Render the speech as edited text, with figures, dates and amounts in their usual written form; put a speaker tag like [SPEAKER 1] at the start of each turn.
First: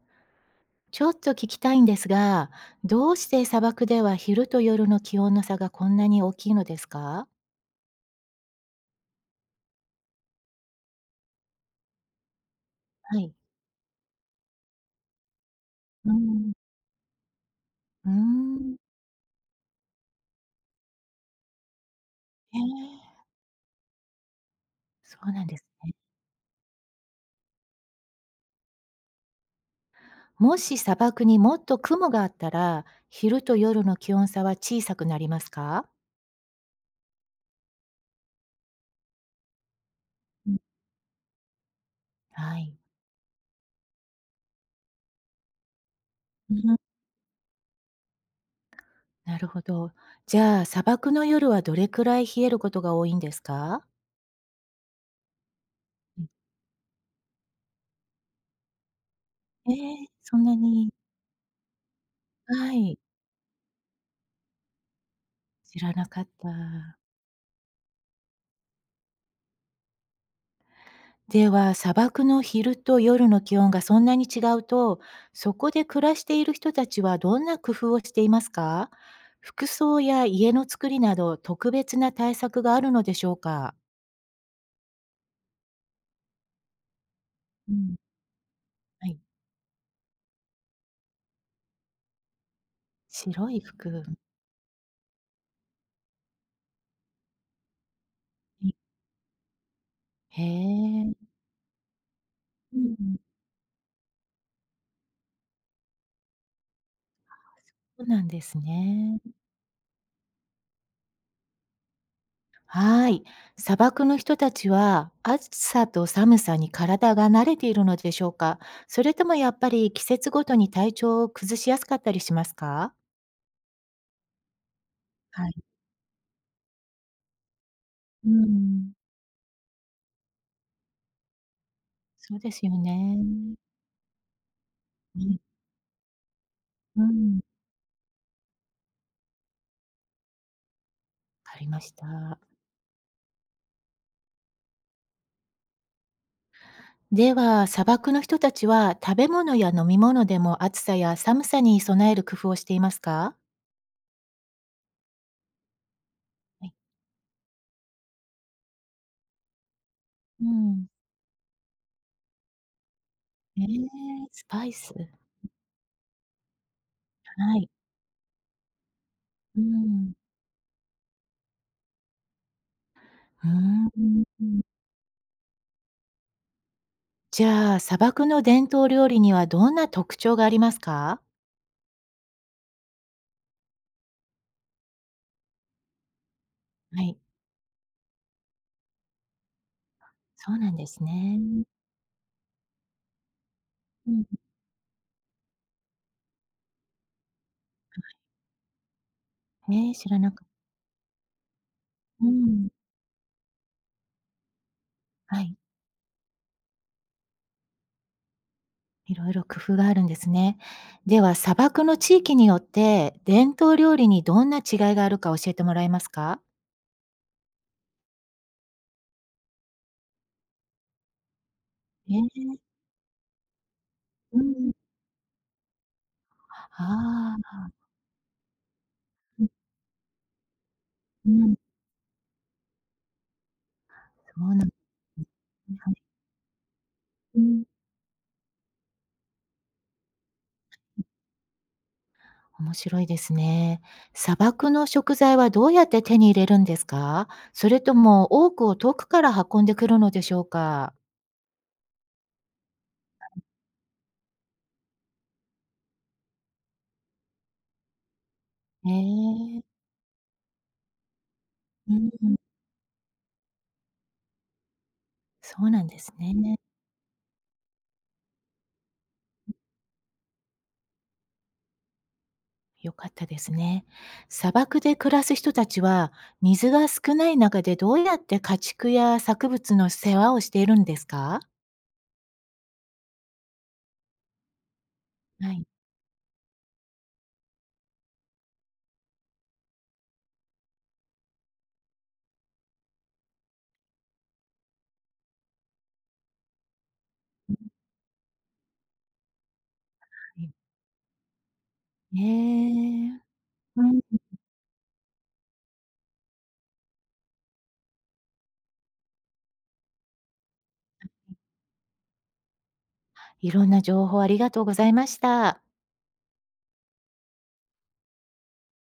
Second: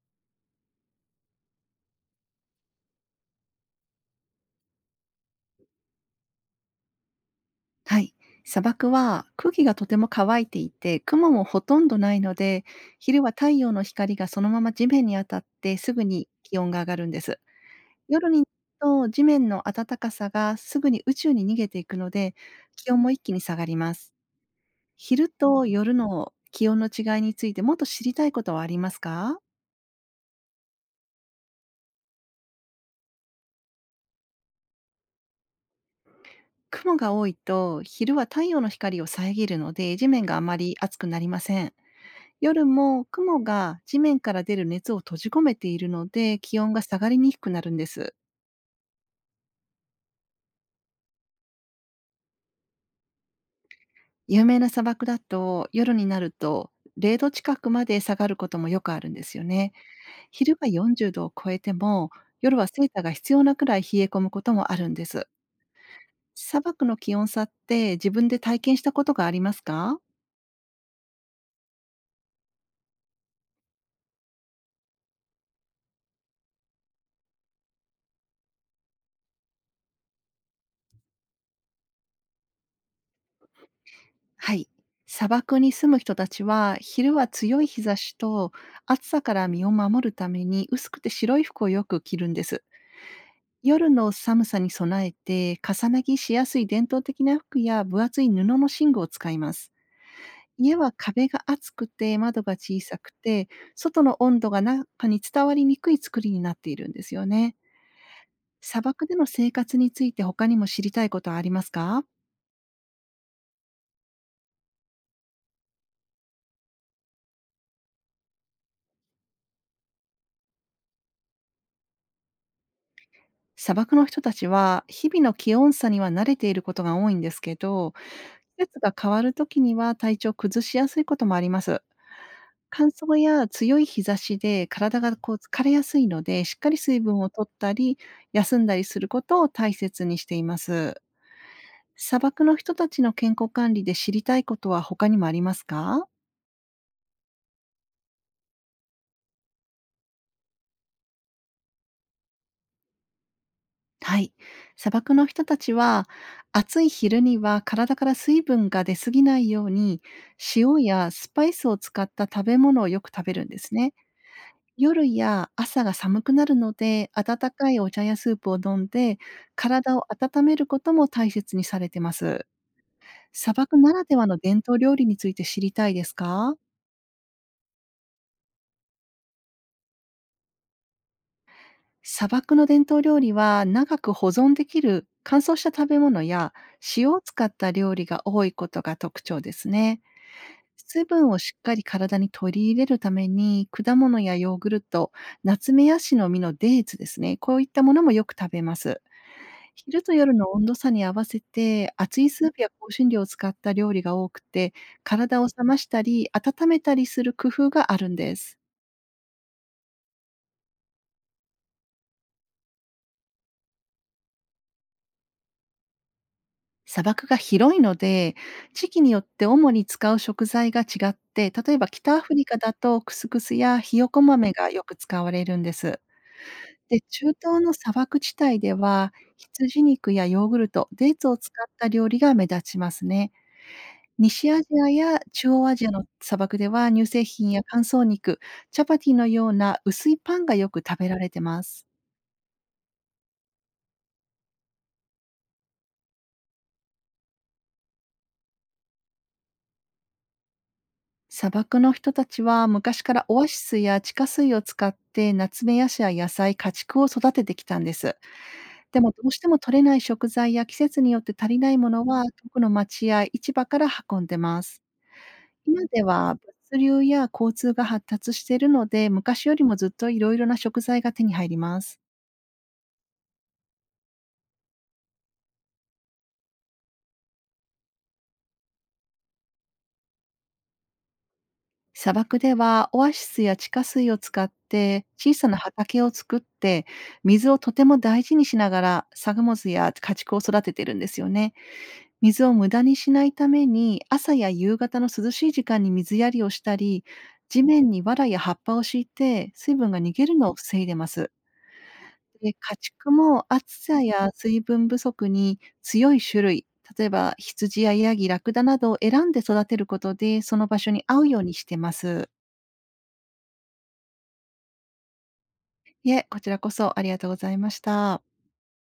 [SPEAKER 1] ちょっと聞きたいんですが、どうして砂漠では昼と夜の気温の差がこんなに大きいのですか？
[SPEAKER 2] はい。砂漠は空気がとても乾いていて、雲もほとんどないので、
[SPEAKER 1] は
[SPEAKER 2] 昼は
[SPEAKER 1] い。
[SPEAKER 2] 太陽の光がそのまま地面に当たってすぐ
[SPEAKER 1] う
[SPEAKER 2] に
[SPEAKER 1] ん。
[SPEAKER 2] 気温が上がるんです。
[SPEAKER 1] うー
[SPEAKER 2] 夜になる
[SPEAKER 1] ん。
[SPEAKER 2] と地面の暖かさがすぐに宇宙に逃げていくので、
[SPEAKER 1] へ
[SPEAKER 2] 気温も
[SPEAKER 1] え、
[SPEAKER 2] 一気に下がります。
[SPEAKER 1] そ
[SPEAKER 2] 昼
[SPEAKER 1] うなんです
[SPEAKER 2] と
[SPEAKER 1] ね。
[SPEAKER 2] 夜の気温の違いについてもっと知りたいことはありますか？
[SPEAKER 1] もし砂漠にもっと雲があったら、昼と夜の気温差は小さくなりますか？
[SPEAKER 2] 雲が多いと昼は太陽の光を遮るので地面があ
[SPEAKER 1] う
[SPEAKER 2] ま
[SPEAKER 1] ん。
[SPEAKER 2] り熱くなりません。
[SPEAKER 1] は
[SPEAKER 2] 夜
[SPEAKER 1] い。
[SPEAKER 2] も雲が地面から出る熱を閉じ込めているので、
[SPEAKER 1] う
[SPEAKER 2] 気温
[SPEAKER 1] ん。
[SPEAKER 2] が下がりにくくなるんです。
[SPEAKER 1] なるほど。じゃあ、砂漠の夜はどれくらい冷えることが多いんですか？
[SPEAKER 2] 有名な砂漠だと、夜にな
[SPEAKER 1] うん。
[SPEAKER 2] ると0度近くまで下がることもよくあるんですよ
[SPEAKER 1] え
[SPEAKER 2] ね。
[SPEAKER 1] え、そんな
[SPEAKER 2] 昼が
[SPEAKER 1] に。
[SPEAKER 2] 40度を超えても、夜は
[SPEAKER 1] は
[SPEAKER 2] セー
[SPEAKER 1] い、
[SPEAKER 2] ターが必要なくらい冷え込むこともあるんです。
[SPEAKER 1] 知らなかっ
[SPEAKER 2] 砂漠の
[SPEAKER 1] た。
[SPEAKER 2] 気温差って自分で体験したことがありますか？
[SPEAKER 1] では、砂漠の昼と夜の気温がそんなに違うと、そこで暮らしている人たちはどんな工夫をしていますか？服装や家の作りなど特別な対策があるのでしょうか？
[SPEAKER 2] はい。砂漠に住む人たちは、昼は強い
[SPEAKER 1] う
[SPEAKER 2] 日
[SPEAKER 1] ん、
[SPEAKER 2] 差しと暑
[SPEAKER 1] はい。
[SPEAKER 2] さから身を守るために薄くて白い服をよく着るんです。
[SPEAKER 1] 白い
[SPEAKER 2] 夜
[SPEAKER 1] 服。
[SPEAKER 2] の寒さに備えて、重なぎしやすい伝統的な服や分厚い布の
[SPEAKER 1] うん。
[SPEAKER 2] 寝具を使います。
[SPEAKER 1] へ
[SPEAKER 2] 家は
[SPEAKER 1] え。
[SPEAKER 2] 壁が厚くて窓が
[SPEAKER 1] う
[SPEAKER 2] 小さく
[SPEAKER 1] ん、
[SPEAKER 2] て、外の温度が中に伝わりにくい作りになっているんですよね。
[SPEAKER 1] そうなんです
[SPEAKER 2] 砂漠で
[SPEAKER 1] ね。
[SPEAKER 2] の生活について他にも知りたいことはありますか？
[SPEAKER 1] はい。砂漠の人たちは暑さと寒さに体が慣れているのでしょうか？それともやっぱり季節ごとに体調を崩しやすかったりしますか？
[SPEAKER 2] 砂漠の人たちは日々の
[SPEAKER 1] は
[SPEAKER 2] 気
[SPEAKER 1] い。
[SPEAKER 2] 温差には慣れていることが多いんですけど、
[SPEAKER 1] う
[SPEAKER 2] 季節
[SPEAKER 1] ん、
[SPEAKER 2] が変わるときには体調を崩しやすいこともあります。
[SPEAKER 1] そうですよ
[SPEAKER 2] 乾燥
[SPEAKER 1] ね。
[SPEAKER 2] や強い日差しで体が
[SPEAKER 1] う
[SPEAKER 2] こう
[SPEAKER 1] ん、
[SPEAKER 2] 疲れやすいので、しっかり水
[SPEAKER 1] う
[SPEAKER 2] 分を
[SPEAKER 1] ん、
[SPEAKER 2] 取ったり、休んだりすることを大切にしています。
[SPEAKER 1] わかりまし
[SPEAKER 2] 砂
[SPEAKER 1] た。
[SPEAKER 2] 漠の人たちの健康管理で知りたいことは他にもありますか？
[SPEAKER 1] では、砂漠の人たちは食べ物や飲み物でも暑さや寒さに備える工夫をしていますか？
[SPEAKER 2] はい。砂漠の人たちは、
[SPEAKER 1] はい。
[SPEAKER 2] 暑い昼には体から水分が出すぎないように、
[SPEAKER 1] う
[SPEAKER 2] 塩
[SPEAKER 1] ん。
[SPEAKER 2] やスパイスを使った食べ物をよく食べるんで
[SPEAKER 1] え
[SPEAKER 2] すね。
[SPEAKER 1] ー、スパイス。
[SPEAKER 2] 夜や朝が寒くなるので、温
[SPEAKER 1] はい。
[SPEAKER 2] かいお茶やスープを飲んで、
[SPEAKER 1] う
[SPEAKER 2] 体を
[SPEAKER 1] ん。
[SPEAKER 2] 温めることも大切にされてます。砂漠
[SPEAKER 1] う
[SPEAKER 2] ならではの
[SPEAKER 1] ーん。
[SPEAKER 2] 伝統料理について知りたいですか？
[SPEAKER 1] じゃあ、砂漠の伝統料理にはどんな特徴がありますか？
[SPEAKER 2] 砂漠の伝統料理は長く保存できる乾燥した食べ物や
[SPEAKER 1] は
[SPEAKER 2] 塩
[SPEAKER 1] い、
[SPEAKER 2] を使った料理が多いことが特徴ですね。
[SPEAKER 1] そうなんです
[SPEAKER 2] 水分
[SPEAKER 1] ね。
[SPEAKER 2] をしっかり体に取り入れるために果
[SPEAKER 1] う
[SPEAKER 2] 物
[SPEAKER 1] ん。
[SPEAKER 2] やヨーグルト、ナツメヤシの実のデーツですね。こういったものもよく食べます。
[SPEAKER 1] えー、
[SPEAKER 2] 昼
[SPEAKER 1] 知
[SPEAKER 2] と
[SPEAKER 1] らな
[SPEAKER 2] 夜
[SPEAKER 1] かっ
[SPEAKER 2] の
[SPEAKER 1] た。
[SPEAKER 2] 温度差に合わせて、熱
[SPEAKER 1] う
[SPEAKER 2] いスープや
[SPEAKER 1] ん、
[SPEAKER 2] 香辛料を使った料理が多くて、体
[SPEAKER 1] は
[SPEAKER 2] を
[SPEAKER 1] い。
[SPEAKER 2] 冷ましたり温めたりする工夫があるんです。
[SPEAKER 1] いろいろ工夫があるんですね。では、砂漠の地域によって伝統料理にどんな違いがあるか教えてもらえますか？
[SPEAKER 2] 砂漠が広いので、地域によって主に使う食材が違って、例えば
[SPEAKER 1] え
[SPEAKER 2] 北アフ
[SPEAKER 1] え、
[SPEAKER 2] リカだとクスクスやひよこ
[SPEAKER 1] う
[SPEAKER 2] 豆が
[SPEAKER 1] ん。
[SPEAKER 2] よく使われるんです。で、中
[SPEAKER 1] あ
[SPEAKER 2] 東
[SPEAKER 1] あ。
[SPEAKER 2] の砂漠地帯では、
[SPEAKER 1] うん
[SPEAKER 2] 羊肉やヨーグルト、デーツ
[SPEAKER 1] う
[SPEAKER 2] を使
[SPEAKER 1] ん、
[SPEAKER 2] った料理が目立ちますね。
[SPEAKER 1] そう
[SPEAKER 2] 西ア
[SPEAKER 1] な
[SPEAKER 2] ジ
[SPEAKER 1] んで
[SPEAKER 2] アや中央アジ
[SPEAKER 1] す
[SPEAKER 2] ア
[SPEAKER 1] ね。
[SPEAKER 2] の砂漠では、乳製
[SPEAKER 1] う
[SPEAKER 2] 品や
[SPEAKER 1] ん、
[SPEAKER 2] 乾燥肉、チャパティのような薄いパンがよく食べられてます。
[SPEAKER 1] 面白いですね。砂漠の食材はどうやって手に入れるんですか？それとも多くを遠くから運んでくるのでしょうか？
[SPEAKER 2] 砂漠の人たちは昔からオアシスや地下水を使ってナツメヤシや野菜、家畜を育ててきたんです。
[SPEAKER 1] え
[SPEAKER 2] でもどうしても
[SPEAKER 1] え、
[SPEAKER 2] 取れない食材や季節によって足りないも
[SPEAKER 1] う
[SPEAKER 2] のは
[SPEAKER 1] ん、
[SPEAKER 2] 遠くの町や市場から運んでます。
[SPEAKER 1] そう
[SPEAKER 2] 今
[SPEAKER 1] なんで
[SPEAKER 2] で
[SPEAKER 1] す
[SPEAKER 2] は
[SPEAKER 1] ね。
[SPEAKER 2] 物流や交通が発達しているので、昔よりもずっといろいろな食材が手に入ります。
[SPEAKER 1] 良かったですね。砂漠で暮らす人たちは、水が少ない中でどうやって家畜や作物の世話をしているんですか？
[SPEAKER 2] 砂漠ではオアシスや地下水を使って小さ
[SPEAKER 1] は
[SPEAKER 2] な
[SPEAKER 1] い
[SPEAKER 2] 畑を作って水をとても大事にしながら作物や家畜を育ててるんですよね。水を無駄にしないために朝や夕方の涼しい時間に水やりをしたり、地面に藁や葉っぱを敷いて水分が逃げる
[SPEAKER 1] は
[SPEAKER 2] の
[SPEAKER 1] い。
[SPEAKER 2] を防いでます。で、家
[SPEAKER 1] え。
[SPEAKER 2] 畜も暑
[SPEAKER 1] うん。
[SPEAKER 2] さや水分不足に強い種類、例えば羊やヤギ、ラクダなどを選んで育てることでその場所に合うようにしてます。
[SPEAKER 1] いろんな情報ありがとうございました。
[SPEAKER 2] いえ、こちらこそありがとうございました。